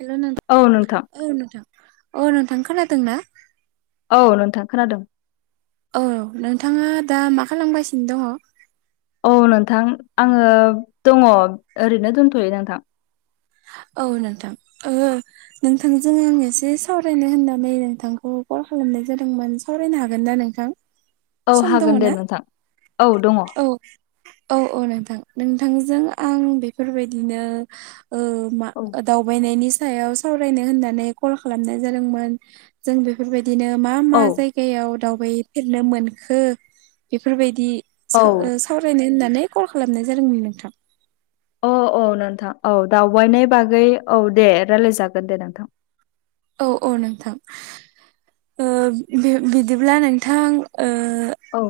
हेल' नों औ नोंथां। औ नोंथां अ' नोंथां खोनादों ना। औ नोंथां खोनादों। औ नोंथाङा दा मा खालामगासिनो दङ। औ नोंथां आङो दङ ओरैनो दोनथ'यो नोंथां। औ नोंथां [unintelligible] नोंथांजों आं एसे सावरायनो होननानै नोंथांखौ कल खालामनाय जादोंमोन सावरायनो हागोन ना नोंथां। औ सम हागोन दङ दे ना नोंथां औ दङ औ। औ औ नोंथां नोंथांजों आं बेफोरबायदिनो ओ मा औ दावबायनायनि सायाव सावरायनो होननानै कल खालामनाय जादोंमोन। जों बेफोरबायदिनो मा मा जायगा जायगायाव दावबायफेरनो मोनखो बेफोरबायदि औ [unintelligible] सावरायनो होननानै कल खालामनाय जादोंमोन नोंथां। औ औ नोंथां औ दावबायनाय बागै औ दे रायलायजागोन दे नोंथां। औ औ नोंथां ओ बि बिदिब्ला नोंथां ओ औ।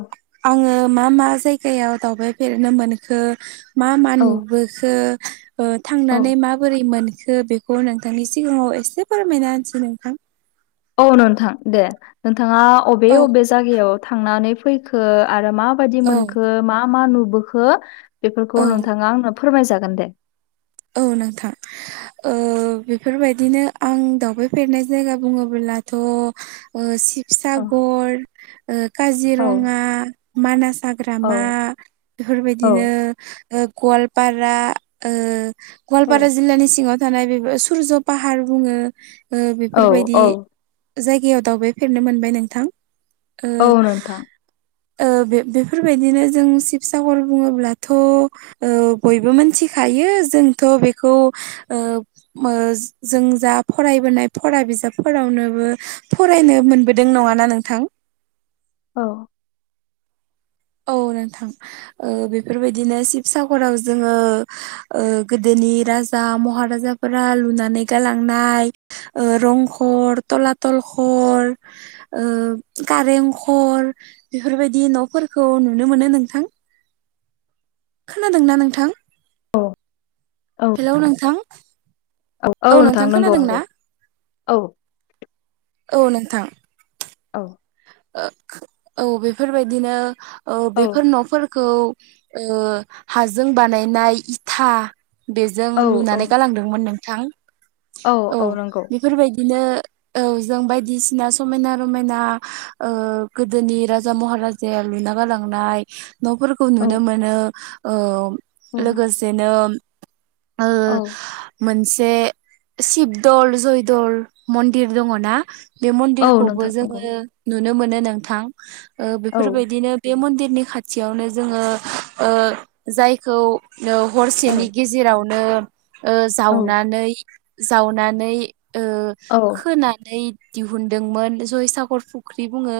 आङो मा मा जायगायाव दावबायफेरनो मोनखो मा मा औ नुबोखो ओ औ थांनानै माबोरै मोनखो बे बेखौ नोंथांनि सिगाङाव एसे फोरमायना होनोसै नोंथां। औ नोंथां दे नोंथाङा अबे औ अबे जायगायाव थांनानै फैखो आरो मा बायदि औ मोनखो मा मा नुबोखो औ बेफोरखौ नोंथाङा आंनो फोरमायजागोन दे। औ नोंथां। ओ बेफोरबायदिनो आं दावबायफेरनाय जायगा बुङोब्लाथ' औ शिबसागर ओ औ काजिरङा मानास औ हाग्रामा औ बेफोरबायदिनो गवालपारा ओ गवालपारा जिल्लानि सिङाव' जानाय बे सुरज पाहार बुङो औ बेफोरबायदि औ जायगायाव दावबायफेरनो मोनबाय नोंथां ओ औ नोंथां ओ बे बेफोरबायदिनो जों शिबसागर बुङोब्लाथ' ओ बयबो मिथिखायो जोंथ' बेखौ ओ ओ जों जा फरायबोनाय फरा बिजाबफोरावनोबो फरायनो मोनबोदों नङाना नोंथां। औ। औ नोंथां ओ बेफोरबायदिनो शिबसागराव जोङो ओ गोदोनि राजा महाराजाफोरा लुनानै गालांनाय ओ रं खर थलाथल कर ओ कारेंखर बेफोरबायदि न'फोरखौ नुनो मोनो नोंथां। खोनादोंना नोंथां। औ। हेल' नोंथां। औ औ नोंथां नंगौ नंगौ औ। औ नोंथां। औ। ओ औ बेफोरबायदिनो ओ औ बेफोर न'फोरखौ ओ हाजों बानायनाय इथा बेजों औ औ लुनानै गालांदों। मोन नोंथां। औ औ नंगौ। फोरबायदिनो औ जों बायदिसिना समायना रमायना ओ गोदोनि राजा महाराजाया लुना गालांनाय न'फोर औ नुनो मोनो ओ औ लोगोसेनो ओ औ मोनसे शिबदल जयदल मन्दिर दङ ना बे औ मन्दिरखौबो नोंथां नंगौ जोङो नुनो मोनो नोंथां औ बेफोरबायदिनो बे मन्दिरनि खाथियावनो जोङो ओ जायखौ ओ औ हरसेनि गेजेर रावनो औ जावनानै जावनानै ओ औ खोनानै दिहुनदोंमोन जयसागर फुख्रि बुङो।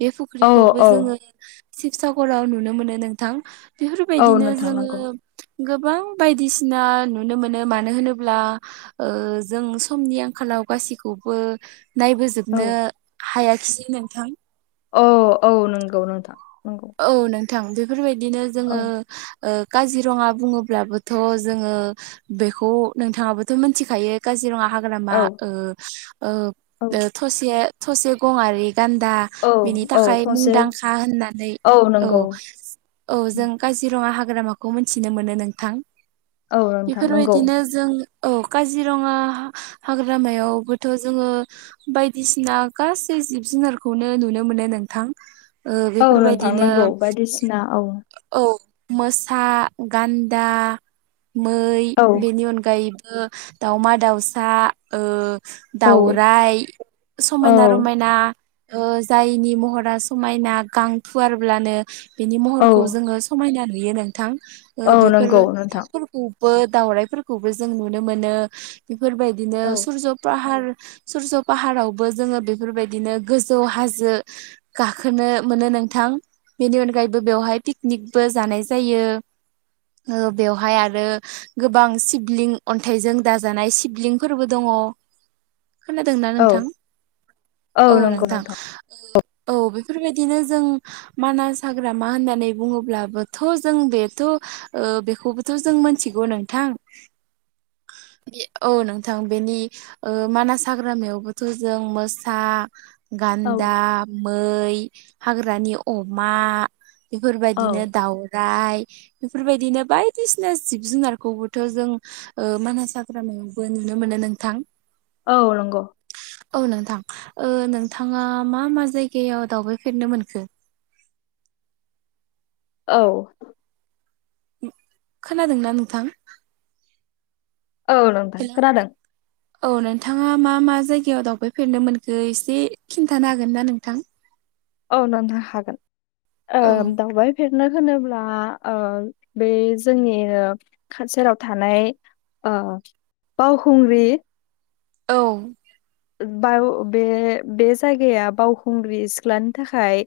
बे औ फुख्रिखौबो औ जोङो शिबसागराव नुनो मोनो नोंथां। औ बेफोरबायदिनो नोंथां जोङो नंगौ गोबां बायदिसिना नुनो मोनो मानो होनोब्ला ओ जों समनि आंखालाव गासैखौबो औ नायबोजोबनो हायाखिसै नोंथां। औ औ नंगौ नोंथां नंगौ। औ नोंथां बेफोरबायदिनो औ जोङो ओ काजिरङा बुङोब्लाबोथ' जोङो बेखौ नोंथाङाबोथ' मिथिखायो। काजिरङा हाग्रामा औ ओ ओ औ थसे थसे गङारि गान्दा औ बिनि औ थाखाय थसे मुंदांखा होननानै औ औ नंगौ औ जों काजिरङा हाग्रामाखौ मिथिनो मोनो नोंथां। औ नोंथां नंगौ बेफोरबायदिनो जों औ काजिरङा हाग्रामायावबोथ' जोङो बायदिसिना गासै जिब जुनारखौनो नुनो मोनो नोंथां ओ औ बेफोरबायदि नोंथां नो नंगौ बायदिसिना औ औ। मोसा गान्दा मै औ बेनि अनगायैबो दाउमा दाउसा ओ औ दाउरायाइ औ समायना रमायना। ओ जायनि महरा समायना गां फुवारब्लानो बिनि औ महरखौ जोङो समायना नुयो नोंथां औ ओ नंगौ नोंथां बेफोरो बो दावराइफोरखौबो जों नुनो मोनो बेफोरबायदिनो औ सुरज' पाहार सरस' पाहारावबो जोङो बेफोरबायदिनो गोजौ हाजो गाखोनो मोनो नों थां बेनि अनगायैबो बेवहाय पिकनिकबो जानाय जायो। ओ बेवहाय आरो। गोबां सिबलिं अन्थाइजों दाजानाय सिबलिंफोरबो दङ। खोनादोंना औ नोंथां? औ नोंथां। औ बेफोरबायदिनो जों मानास हाग्रामा होननानै बुङोब्लाबोथ' जों बेथ' ओ बेखौ जों मिथिगौ नोंथां औ नोंथां बेनि ओ मानास हाग्रामायावबोथ' जों मोसा औ गान्दा मै हाग्रानि अमा। बेफोरबायदिनो औ। दावराइ। बेफोरबायदिनो बायदिसिना जिब जुनारखौबोथ' जों मानास हाग्रामायावबो नुनो मोनो नोंथां। औ नंगौ। औ नोंथां नोंथाङा मा मा जायगायाव दावबायफेरनो मोनखो? औ। खोनादोंना नोंथां? औ नंथां हेलौ खोनादों। औ नोंथाङा मा मा जायगायाव दावबायफेरनो मोनखो एसे खिन्थानो हागोन ना नोंथां। औ नोंथां हागोन। औ दावबाय फेरनो होनोब्ला बे जोंनि गेजेराव थानाय अ बावखुंग्रि औ। ब बे बे जायगाया बावखुंग्रि सिख्लानि थाखाय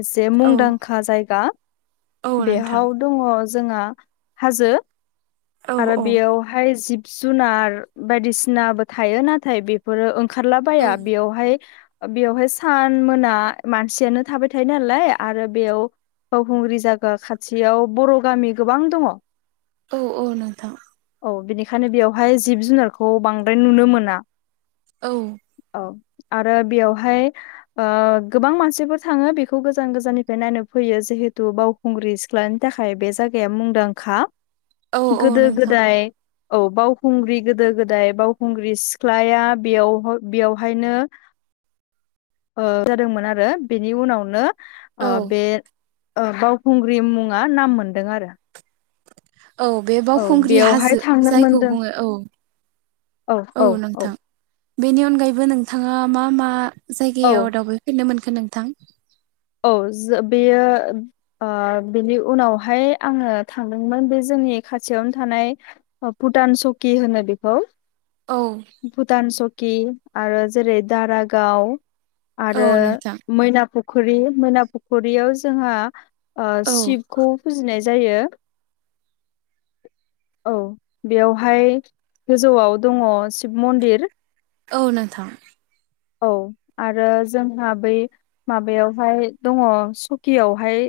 एसे औ मुंदांखा जायगा औ नोंथां बेयाव दङ जोंहा हाजो औ आरो औ बेयाव बाय जिब जुनार बायदिसिनाबो थायो। नाथाय बेफोरो औ खारलाबाया बेयावहाय बेवहाय सान मोना मानसियानो थाबाय थायो नालाय। आरो बेयाव फावखुंग्रि जागा खाथियाव बर' गामि गोबां दङ। औ औ नोंथां। औ। बेनिखायनो बेवहाय जिब जुनारखौ बांद्राय नुनो मोना। औ। औ आरो बेयावहाय गोबां मानसिफोर थाङो। बेखौ गोजान गोजाननिफ्राय नायनो फैयो जिहेथु बाव खुंग्रि सिख्लानि थाखाय बे जायगाया मुंदांखा। औ औ गोदो नोंथां गोदाय औ। बावखुंग्रि गोदो गोदाय बावखुंग्रि सिख्लाया बेयाव बेयावहायनो जादोंमोन आरो। बेनि उनावनो औ बे बावखुंग्रि मुङा नाम मोन्दों आरो। औ। बे औ बावखुंग्रि बेयावहाय हाजो थांनो जायखौ मोनदों बुङो औ। औ नोंथां। बेनि अनगायैबो नोंथाङा मा मा औ जायगायाव दावबाय फेरनो मोनखो नोंथां? औ जे बेयो बेनि उनावहाय आङो थांदोंमोन। बे जोंनि खाथियावनो थानाय भुटान सकि होनो बेखौ औ। भुटान सकि आरो जेरै- दारागाव औ आरो नोंथां मैना फुखुरि मैना फुखुरियाव जोंहा औ सिब खौ फुजिनाय जायो। औ बेवहाय गोजौआव दङ शिब मन्दिर। औ नोंथां। औ आरो जोंहा बै माबायावहाय दङ सकियावहाय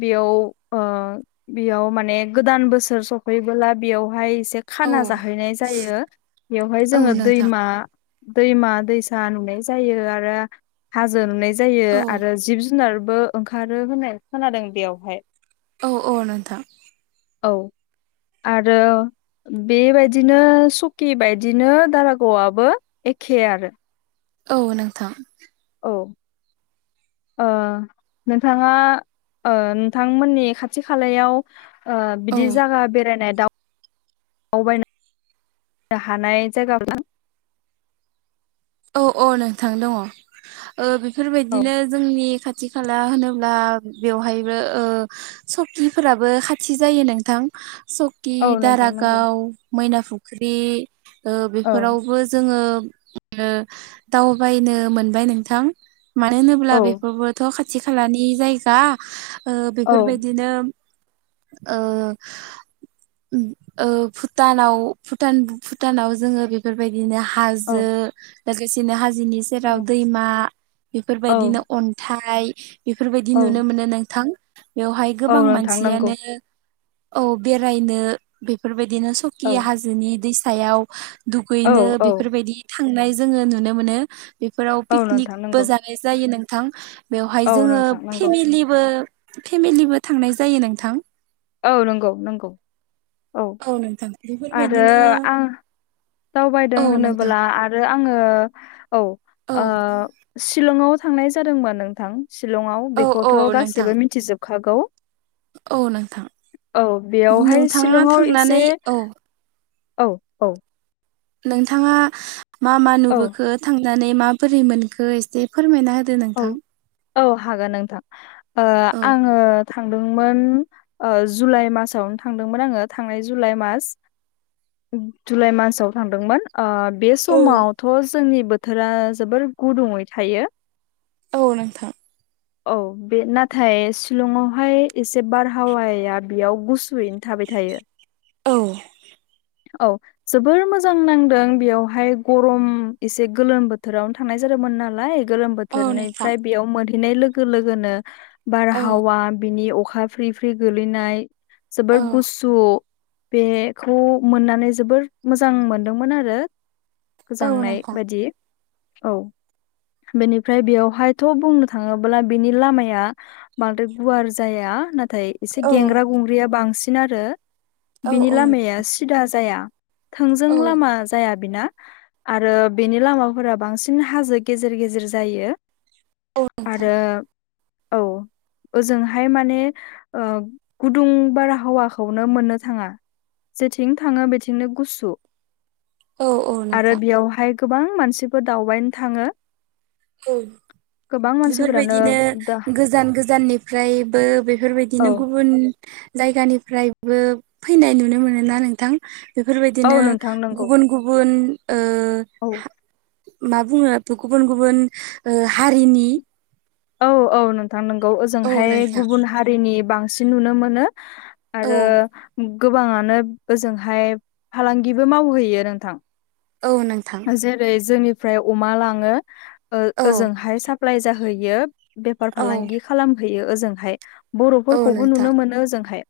बेयाव बेयाव माने गोदान बोसोर सफैबोला बेयावहाय एसे औ खाना जाहैनाय जायो। बेवहाय औ जोङो नोंथां दैमा दैमा दैसा नुनाय जायो आरो हाजो नुनाय जायो औ आरो जिब जुनार बो ओंखारो होननाय खोनादों बेयावहाय औ औ नोंथां। औ आरो बे बायदिनो सकि बदिनो दारागावआबो एखे आरो। औ नोंथां। औ नोंथाङा नोंथांमोननि खाथि खालायाव औ बिदि जायगा बेरायनाय दा दावबायनो हानाय जायगाफ्रा। औ औ नोंथां दङ। औ बेफोरबायदिनो जोंनि खाथि खाला होनोब्ला बेवहायबो सकिफोराबो खाथि जायो नोंथां। स खि, औ नोंथां नंगौ दारागाव मैना फुख्रि, औ बेफोरावबो जोङो दावबायनो मोनबाय नोंथां मानो होनोब्ला औ बेफोरबोथ' खा थि खालानि जायगा औ बेफोरबायदिनो ओ भुटानाव भुटान भुटानाव जोङो बे बेफोरबायदिनो औ हाजो लोगोसेनो हाजोनि जेराव औ दैमा बेफोरबायदिनो अन्थाइ बेफोरबायदि नुनो औ मोनो नोंथां बेवहाय औ गोबां नोंथां नंगौ मानसियानो औ बेरायनो बेफोरबायदिनो सकि औ हाजोनि दैसायाव औ दुगैनो औ बेफोरबायदि थांनाय जोङो नुनो मोनो बेफोराव औ नोंथां पिकनिकबो नंगौ जा जायो नोंथां बेवहाय औ जोङो नोंथां नंगौ फेमेलि बो फेमिलिबो थांनाय जायो नोंथां औ नंगौ नंगौ औ नोंथां आरो बेफोरबायदिनो आं दावबायदों औ नोंथां होनोबोला आरो आङो औ औ शिलंआव थांनाय जादोंमोन नोंथां शिलंआव औ औ बेखौथ' नोंथां गासैबो मिथिजोबखागौ औ नोंथां औ बेयावहाय नोंथाङा शिलंआव एसे थांनानै औ औ औ नोंथाङा मा मा औ नुबोखो थांनानै माबोरै मोनखो एसे फोरमायना होदो नोंथां औ औ हागोन नोंथां औ आङो थांदोंमोन जुलाइ मासावनो थांदोंमोन आङो थांनाय जुलाइ मास जुलाइ मासाव थांदोंमोन बे औ समावथ' जोंनि बोथोरा जोबोर गुदुङै थायो औ नोंथां औ बे नाथाय सिलंआवहाय एसे बारहावाया बेयाव गु सुयैनो थाबाय थायो औ औ जोबोर मोजां नांदों बेयावहाय गरम एसे गोलोम बोथोरावनो थांनाय जादोंमोन नालाय गोलोम बो औ नोंथां बोथोरनिफ्राय बेयाव मोनहैनाय लोगो लोगोनो औ बारहावा बिनि अखा फ्रि फ्रि गोलैनाय जोबोर औ गुसु बेखौ मोननानै जोबोर मोजां मोनदोंमोन आरो औ गोजांनाय नोंथां बायदि औ बेनिफ्राय बेयावहायथ' बुंनो थाङोब्ला बिनि लामाया बांद्राय गुवार जाया नाथाय एसे औ गेंग्रा गुंग्रिया बांसिन आरो औ बिनि औ लामाया सिदा जाया थोंजों औ लामा जाया बेना आरो बेनि लामाफोरा बांसिन हाजो गेजेर गेजेर जायो औ नोंथां आरो औ ओजोंहाय माने ओ गुदुं बारहावाखौनो मोननो थाङा थिं थाङो बेथिंनो गुसु औ औ आरो नोंथां बेयावहाय गोबां मानसिफोर दावबायनो थाङो गोबां मानसिफोरानो बेफोरबायदिनो दा गोजान गोजाननिफ्रायबो औ बेफोरबायदिनो गुबुन जायगानिफ्रायबो फैनाय नुनो मोनोना नोंथां औ बेफोरबायदिनो नोंथां नंगौ गुबुन गुबुन ओ औ मा बुङो थ' गुबुन गुबुन हारिनि औ औ नोंथां नोंगौ औ ओजोंहाय नोंथां गुबुन हारिनि बांसिन नुनो मोनो औ आरो गोबाङानो ओजोंहाय फालांगिबो मावहैयो नोंथां औ नोंथां जेरै जोंनिफ्राय अमा लाङो औ ओजोंहाय साप्लााय जाहैयो। बेफार औ फालांगि खालामहैयो ओजोंहाय औ बर'फोरखौबो नोंथां नुनो मोनो ओजोंहाय।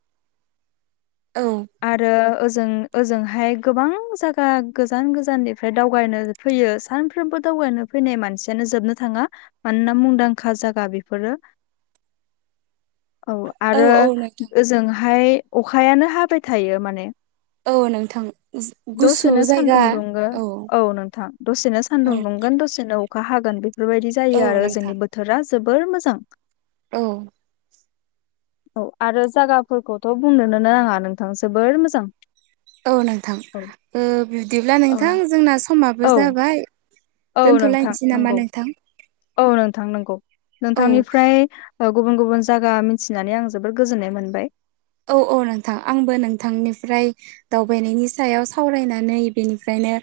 औ आरो ओजों ओजोंहाय गोबां जायगा गोजान गोजाननि ओमफ्राय दावगानो फैयो सानफ्रोमबो दावगानो फैनाय मानसियानो जोबनो थाङा। मानोना मुंदांखा जागा बेफोरो। [inaudible] औ आरो औ नोंथां ओजोंहाय अखायानो हाबाय थायो माने औ नोंथां गुसु दसेनो सान्दुं जायगा दुङो औ। औ नोंथां दसेनो सान्दुं औ दुंगोन दसेनो अखा हागोन बेफोरबायदि औ जायो आरो नोंथां ओजोंनि बो बोथोरा जोबोर मोजां। औ औ आरो जागाफोरखौथ' बुंनोनो नाङा नोंथां जोबोर मोजां। औ नोंथां औ बिदिब्ला नोंथां जोंना ओ औ समाबो जाबाय। औ नोंथां दोनथ'लायनोसै नामा नंगौ नोंथां। औ नोंथां नंगौ औ नोंथांनिफ्राय गुबुन गुबुन जायगा मिथिनानै आं जोबोद गोजोननाय मोनबाय। औ औ नोंथां आंबो नोंथांनिफ्राय दावबायनायनि सायाव सावरायनानै बेनिफ्रायनो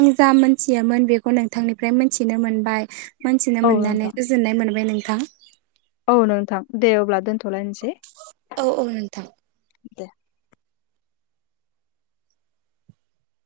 आं जा मोनथियामोन बेखौ खौ नोंथांनिफ्राय मोनथिनो मोनबाय मोनथिनो औ मोननानै नोंथां गोजोननाय मोनबाय नोंथां। औ नोंथां दे अब्ला दोनथ'लायनोसै। औ औ नोंथां। दे